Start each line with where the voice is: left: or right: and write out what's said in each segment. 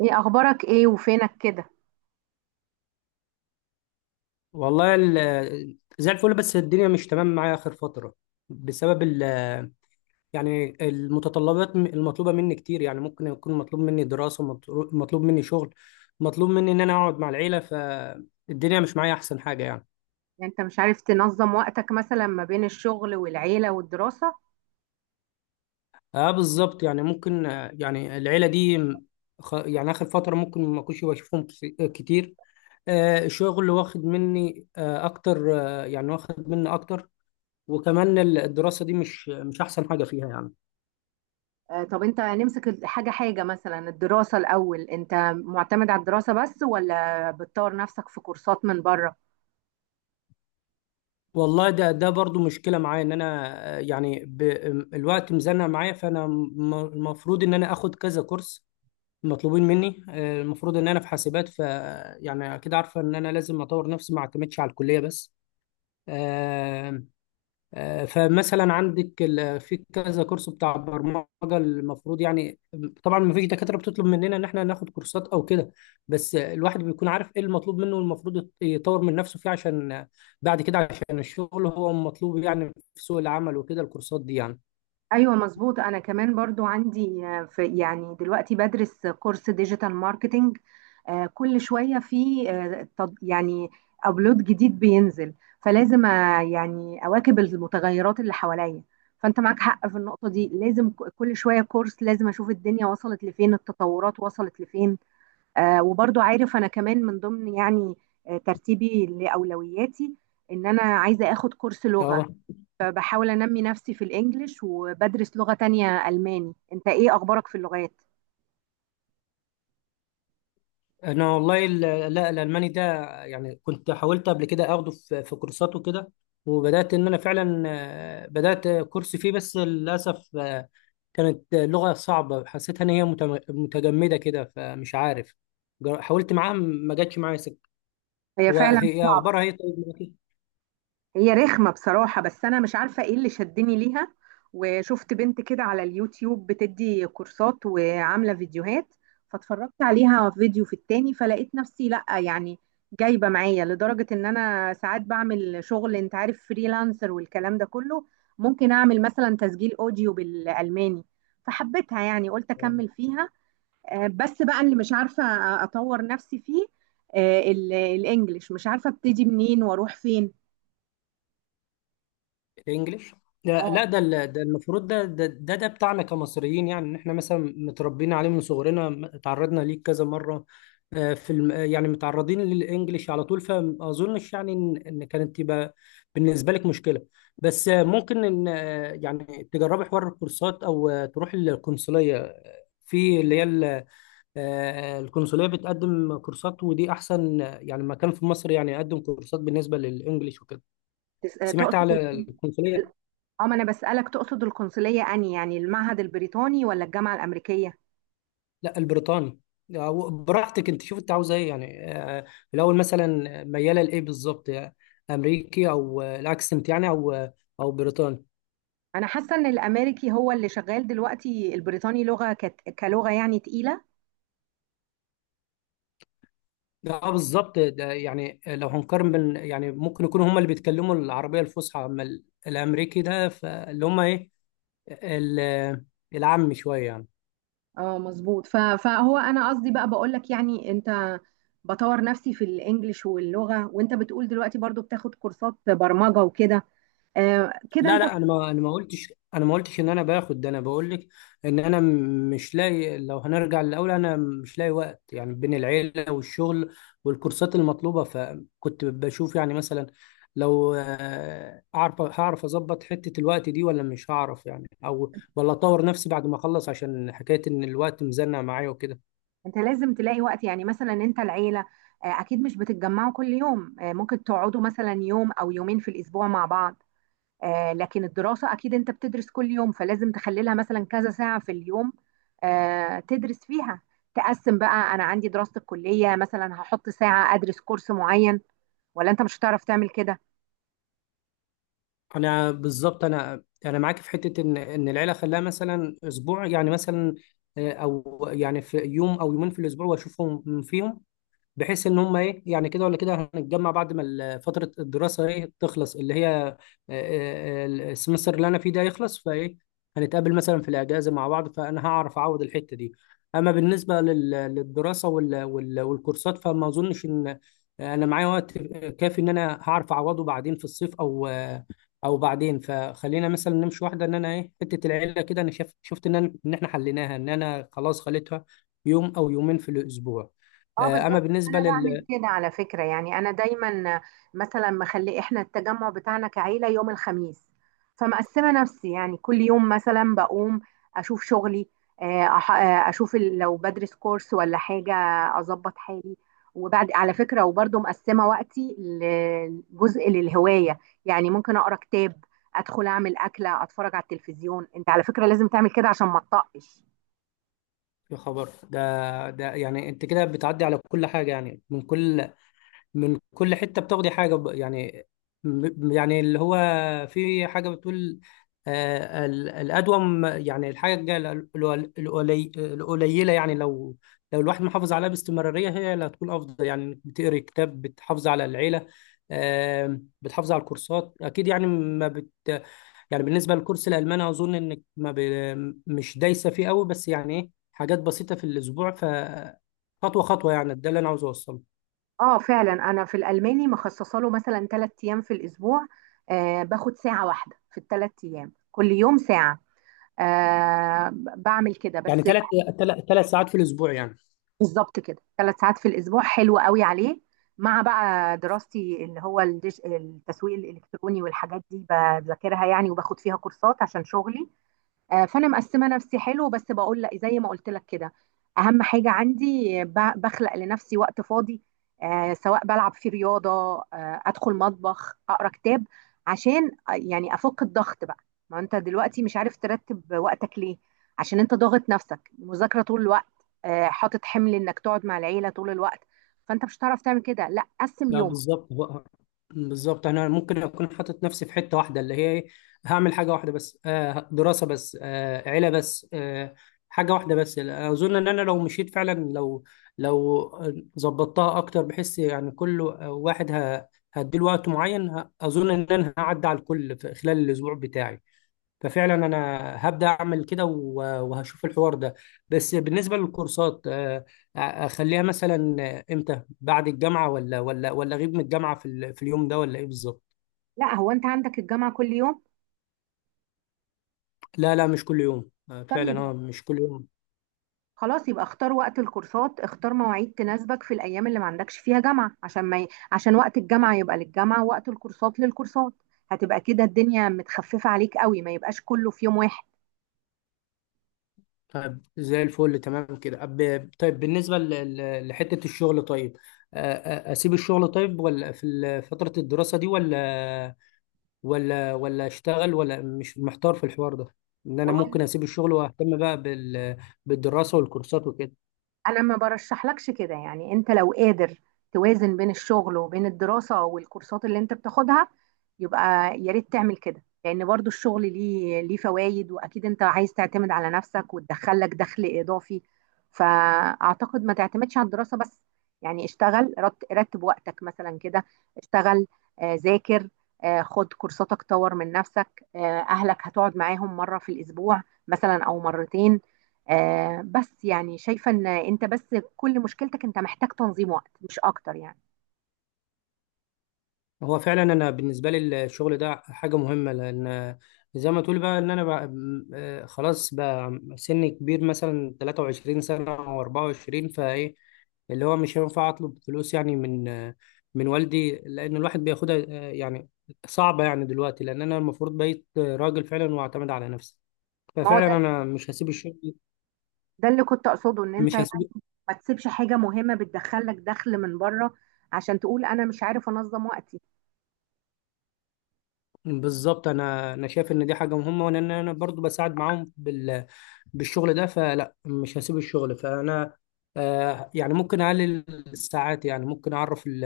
right: ايه اخبارك؟ ايه وفينك كده؟
left: والله، زي الفل، بس الدنيا مش تمام معايا آخر فترة بسبب يعني المتطلبات المطلوبة مني كتير، يعني ممكن يكون مطلوب مني دراسة، مطلوب مني شغل، مطلوب مني إن أنا أقعد مع العيلة، فالدنيا مش معايا أحسن حاجة يعني.
right: يعني انت مش عارف تنظم وقتك مثلا ما بين الشغل والعيلة والدراسة؟
left: أه، بالظبط، يعني ممكن، يعني العيلة دي، يعني آخر فترة ممكن ما أكونش بشوفهم، كتير. الشغل واخد مني، أكتر، يعني واخد مني أكتر. وكمان الدراسة دي مش أحسن حاجة فيها يعني.
right: آه، طب انت نمسك حاجة حاجة مثلا الدراسة الاول. انت معتمد على الدراسة بس ولا بتطور نفسك في كورسات من بره؟
left: والله، ده برضو مشكلة معايا ان انا، يعني، الوقت مزنق معايا، فانا المفروض ان انا اخد كذا كورس مطلوبين مني، المفروض ان انا في حاسبات. ف يعني اكيد عارفة ان انا لازم اطور نفسي، ما اعتمدش على الكلية بس. آه، فمثلا عندك، في كذا كورس بتاع برمجة، المفروض يعني. طبعا ما فيش دكاترة بتطلب مننا ان احنا ناخد كورسات او كده، بس الواحد بيكون عارف ايه المطلوب منه، والمفروض يطور من نفسه فيه عشان بعد كده، عشان الشغل هو مطلوب يعني في سوق العمل وكده، الكورسات دي يعني.
right: ايوه مظبوط. انا كمان برضو عندي، في يعني دلوقتي بدرس كورس ديجيتال ماركتينج. كل شويه في يعني ابلود جديد بينزل، فلازم يعني اواكب المتغيرات اللي حواليا. فانت معاك حق في النقطه دي، لازم كل شويه كورس، لازم اشوف الدنيا وصلت لفين، التطورات وصلت لفين. وبرضو عارف انا كمان من ضمن يعني ترتيبي لاولوياتي ان انا عايزه اخد كورس لغه،
left: اه.
right: فبحاول انمي نفسي في الانجليش وبدرس لغة تانية الماني. انت ايه اخبارك في اللغات؟
left: انا والله، لا، الالماني ده، يعني كنت حاولت قبل كده اخده في كورسات وكده. وبدات ان انا فعلا، بدات كورس فيه، بس للاسف، كانت لغه صعبه، حسيتها ان هي متجمده كده، فمش عارف. حاولت معاها، ما جاتش معايا سكه.
right: هي فعلا
left: هي
right: صعبة.
left: اخبارها هي طيب معاكي؟
right: هي رخمة بصراحة، بس انا مش عارفة ايه اللي شدني ليها. وشفت بنت كده على اليوتيوب بتدي كورسات وعاملة فيديوهات، فاتفرجت عليها فيديو في التاني فلقيت نفسي لا يعني جايبة معايا، لدرجة ان انا ساعات بعمل شغل، انت عارف فريلانسر والكلام ده كله، ممكن اعمل مثلا تسجيل اوديو بالالماني، فحبيتها يعني، قلت اكمل فيها. بس بقى اللي مش عارفة أطور نفسي فيه، الإنجليش مش عارفة أبتدي منين وأروح فين.
left: انجليش. لا،
right: اه،
left: لا، ده المفروض، ده بتاعنا كمصريين، يعني ان احنا مثلا متربيين عليه من صغرنا، اتعرضنا ليه كذا مره. في الم... آه، يعني متعرضين للانجليش على طول، فما اظنش يعني إن كانت تبقى بالنسبه لك مشكله. بس، ممكن ان، يعني تجربي حوار الكورسات، او تروحي للقنصليه، في اللي هي، القنصليه بتقدم كورسات، ودي احسن، يعني مكان في مصر يعني يقدم كورسات بالنسبه للانجليش وكده. سمعت
right: تقصد
left: على
right: ال-
left: القنصليه.
right: اه ما انا بسألك، تقصد القنصلية اني يعني المعهد البريطاني ولا الجامعة الأمريكية؟
left: لا، البريطاني. أو براحتك، انت شوف انت عاوزه ايه يعني، الاول مثلا مياله لايه بالظبط، يعني امريكي، او الاكسنت يعني، او بريطاني.
right: انا حاسة ان الامريكي هو اللي شغال دلوقتي، البريطاني لغة كلغة يعني تقيلة.
left: اه بالظبط، ده يعني لو هنقارن بين، يعني ممكن يكونوا هم اللي بيتكلموا العربيه الفصحى، اما الامريكي ده فاللي هم ايه، ال- العامي شويه يعني.
right: اه مظبوط. فهو انا قصدي بقى بقولك يعني، انت بطور نفسي في الانجليش واللغة، وانت بتقول دلوقتي برضو بتاخد كورسات برمجة وكده. آه كده
left: لا،
right: انت.
left: لا، انا ما قلتش، انا ما قلتش ان انا باخد ده، انا بقول لك ان انا مش لاقي، لو هنرجع للاول، انا مش لاقي وقت، يعني بين العيله والشغل والكورسات المطلوبه، فكنت بشوف يعني مثلا لو، هعرف اظبط حته الوقت دي ولا مش هعرف يعني، او ولا اطور نفسي بعد ما اخلص، عشان حكايه ان الوقت مزنق معايا وكده.
right: انت لازم تلاقي وقت، يعني مثلا انت العيله اكيد مش بتتجمعوا كل يوم، ممكن تقعدوا مثلا يوم او يومين في الاسبوع مع بعض. لكن الدراسه اكيد انت بتدرس كل يوم، فلازم تخلي لها مثلا كذا ساعه في اليوم تدرس فيها. تقسم بقى، انا عندي دراسه الكليه مثلا هحط ساعه ادرس كورس معين، ولا انت مش هتعرف تعمل كده؟
left: انا بالظبط، انا معاك في حته ان العيله خلاها مثلا اسبوع يعني، مثلا او يعني في يوم او يومين في الاسبوع واشوفهم فيهم، بحيث ان هم ايه، يعني كده ولا كده هنتجمع بعد ما فتره الدراسه ايه تخلص، اللي هي، السمستر اللي انا فيه ده يخلص، فايه هنتقابل مثلا في الاجازه مع بعض، فانا هعرف اعوض الحته دي. اما بالنسبه للدراسه والكورسات، فما اظنش ان، انا معايا وقت كافي ان انا هعرف اعوضه بعدين في الصيف، او، بعدين، فخلينا مثلا نمشي واحده ان انا ايه، حته العيله كده انا شفت ان احنا حليناها، ان انا خلاص خليتها يوم او يومين في الاسبوع.
right: اه
left: اما
right: بالظبط.
left: بالنسبه
right: انا بعمل كده على فكره، يعني انا دايما مثلا مخلي احنا التجمع بتاعنا كعيله يوم الخميس، فمقسمه نفسي يعني كل يوم مثلا بقوم اشوف شغلي، اشوف لو بدرس كورس ولا حاجه، اظبط حالي. وبعد على فكره وبرضه مقسمه وقتي لجزء للهوايه، يعني ممكن اقرا كتاب، ادخل اعمل اكله، اتفرج على التلفزيون. انت على فكره لازم تعمل كده عشان ما تطقش.
left: يا خبر، ده يعني انت كده بتعدي على كل حاجه، يعني من كل حته بتاخدي حاجه، يعني، يعني اللي هو في حاجه بتقول، الادوم، يعني الحاجه القليله، يعني لو الواحد محافظ عليها باستمراريه، هي اللي هتكون افضل، يعني إنك بتقري كتاب، بتحافظ على العيله، بتحافظ على الكورسات اكيد، يعني ما بت يعني بالنسبه للكورس الالماني، اظن انك ما ب... مش دايسه فيه قوي، بس يعني ايه، حاجات بسيطه في الاسبوع، ف خطوه خطوه، يعني ده اللي انا عاوز اوصله.
right: اه فعلا، انا في الالماني مخصصه له مثلا 3 ايام في الاسبوع، باخد ساعه واحده في الثلاث ايام، كل يوم ساعه. آه بعمل كده
left: يعني
right: بس.
left: 3 ساعات في الاسبوع يعني.
right: بالظبط كده، 3 ساعات في الاسبوع حلو قوي عليه، مع بقى دراستي اللي هو التسويق الالكتروني والحاجات دي بذاكرها يعني، وباخد فيها كورسات عشان شغلي. فانا مقسمه نفسي حلو، بس بقول لا زي ما قلت لك كده، اهم حاجه عندي بخلق لنفسي وقت فاضي، سواء بلعب في رياضه، ادخل مطبخ اقرا كتاب، عشان يعني افك الضغط بقى. ما انت دلوقتي مش عارف ترتب وقتك ليه؟ عشان انت ضاغط نفسك مذاكره طول الوقت، حاطط حمل انك تقعد مع العيله طول الوقت، فانت مش هتعرف تعمل كده. لا، قسم
left: لا
right: يومك.
left: بالظبط، بالظبط انا ممكن اكون حاطط نفسي في حته واحده، اللي هي إيه؟ هعمل حاجه واحده بس، دراسه بس، عيله بس، حاجه واحده بس، اظن ان انا لو مشيت فعلا، لو ظبطتها اكتر، بحس يعني كل واحد، هديله وقت معين، اظن ان انا هعدي على الكل في خلال الاسبوع بتاعي. ففعلا انا هبدا اعمل كده، وهشوف الحوار ده. بس بالنسبه للكورسات، اخليها مثلا امتى؟ بعد الجامعه؟ ولا اغيب من الجامعه في اليوم ده؟ ولا ايه بالظبط؟
right: لا، هو انت عندك الجامعه كل يوم؟
left: لا، لا، مش كل يوم،
right: طيب
left: فعلا، اه، مش كل يوم.
right: خلاص، يبقى اختار وقت الكورسات، اختار مواعيد تناسبك في الايام اللي ما عندكش فيها جامعه، عشان ما ي... عشان وقت الجامعه يبقى للجامعه، ووقت الكورسات للكورسات. هتبقى كده الدنيا متخففه عليك قوي، ما يبقاش كله في يوم واحد.
left: طيب زي الفل، تمام كده، طيب بالنسبه لحته الشغل، طيب، آه، اسيب الشغل طيب، ولا في فتره الدراسه دي، ولا ولا اشتغل، ولا، مش محتار في الحوار ده، ان انا ممكن
right: والله
left: اسيب الشغل واهتم بقى، بالدراسه والكورسات وكده.
right: انا ما برشحلكش كده، يعني انت لو قادر توازن بين الشغل وبين الدراسة والكورسات اللي انت بتاخدها، يبقى يا ريت تعمل كده، لان برضو الشغل ليه فوائد، واكيد انت عايز تعتمد على نفسك وتدخلك دخل اضافي، فاعتقد ما تعتمدش على الدراسة بس. يعني اشتغل، رتب وقتك مثلا كده. اشتغل، ذاكر، خد كورساتك طور من نفسك، اهلك هتقعد معاهم مرة في الاسبوع مثلا او مرتين. بس يعني شايفة ان انت بس كل مشكلتك انت محتاج تنظيم وقت مش اكتر يعني.
left: هو فعلا انا بالنسبه لي الشغل ده حاجه مهمه، لان زي ما تقول بقى ان انا بقى، خلاص، بقى سن كبير مثلا 23 سنه او 24، فايه اللي هو مش هينفع اطلب فلوس يعني من والدي، لان الواحد بياخدها، يعني صعبه، يعني دلوقتي لان انا المفروض بقيت راجل فعلا واعتمد على نفسي،
right: ما هو
left: ففعلا
right: ده.
left: انا مش هسيب الشغل.
right: ده اللي كنت اقصده، ان انت
left: مش
right: يعني
left: هسيب.
right: ما تسيبش حاجة مهمة بتدخلك دخل من بره عشان تقول انا مش عارف انظم وقتي.
left: بالظبط، انا شايف ان دي حاجه مهمه، وان انا برضو بساعد معاهم بالشغل ده، فلا مش هسيب الشغل، فانا يعني ممكن اقلل الساعات، يعني ممكن اعرف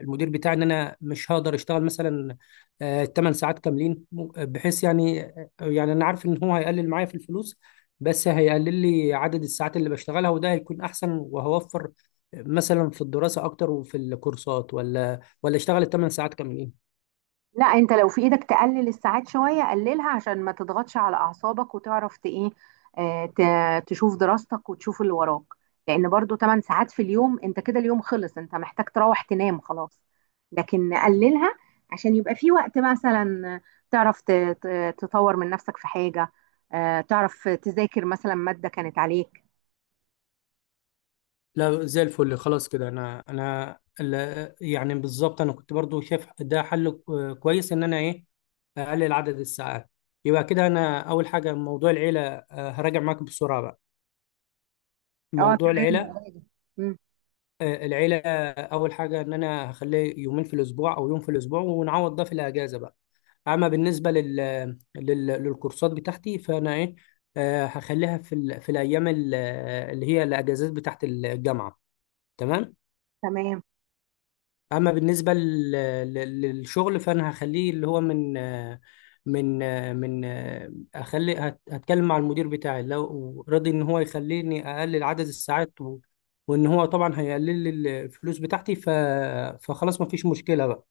left: المدير بتاعي ان انا مش هقدر اشتغل مثلا 8 ساعات كاملين، بحيث يعني، انا عارف ان هو هيقلل معايا في الفلوس، بس هيقلل لي عدد الساعات اللي بشتغلها، وده هيكون احسن، وهوفر مثلا في الدراسه اكتر وفي الكورسات، ولا اشتغل 8 ساعات كاملين.
right: لا، انت لو في ايدك تقلل الساعات شوية قللها عشان ما تضغطش على اعصابك، وتعرف ايه، تشوف دراستك وتشوف اللي وراك، لان برضو 8 ساعات في اليوم انت كده اليوم خلص، انت محتاج تروح تنام خلاص. لكن نقللها عشان يبقى في وقت مثلا تعرف تطور من نفسك في حاجة، تعرف تذاكر مثلا مادة كانت عليك.
left: لا، زي الفل، خلاص كده، يعني بالظبط انا كنت برضو شايف ده حل كويس ان انا ايه، اقلل عدد الساعات. يبقى كده انا اول حاجه موضوع العيله، هراجع معاك بسرعه بقى
right: اه
left: موضوع
right: تمام يا
left: العيله،
right: غادة. مم،
left: العيله، اول حاجه ان انا هخليه يومين في الاسبوع او يوم في الاسبوع، ونعوض ده في الاجازه بقى. اما بالنسبه للكورسات بتاعتي، فانا ايه، هخليها في الايام اللي هي الاجازات بتاعت الجامعه. تمام.
right: تمام.
left: اما بالنسبه للشغل، فانا هخليه اللي هو من من هتكلم مع المدير بتاعي، لو رضي ان هو يخليني اقلل عدد الساعات، وان هو طبعا هيقلل لي الفلوس بتاعتي، ف فخلاص ما فيش مشكله بقى.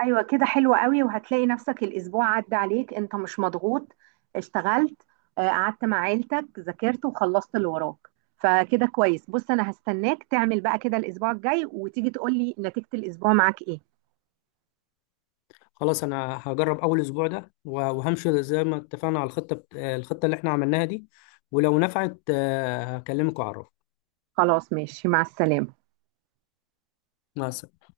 right: ايوه كده، حلوة قوي. وهتلاقي نفسك الاسبوع عدى عليك انت مش مضغوط، اشتغلت، قعدت مع عيلتك، ذاكرت وخلصت اللي وراك. فكده كويس. بص انا هستناك تعمل بقى كده الاسبوع الجاي، وتيجي تقولي نتيجة الاسبوع معاك ايه.
left: خلاص، انا هجرب اول اسبوع ده، وهمشي زي ما اتفقنا على الخطه، الخطه اللي احنا عملناها دي، ولو نفعت، هكلمك واعرفك.
right: خلاص ماشي، مع السلامة.
left: مع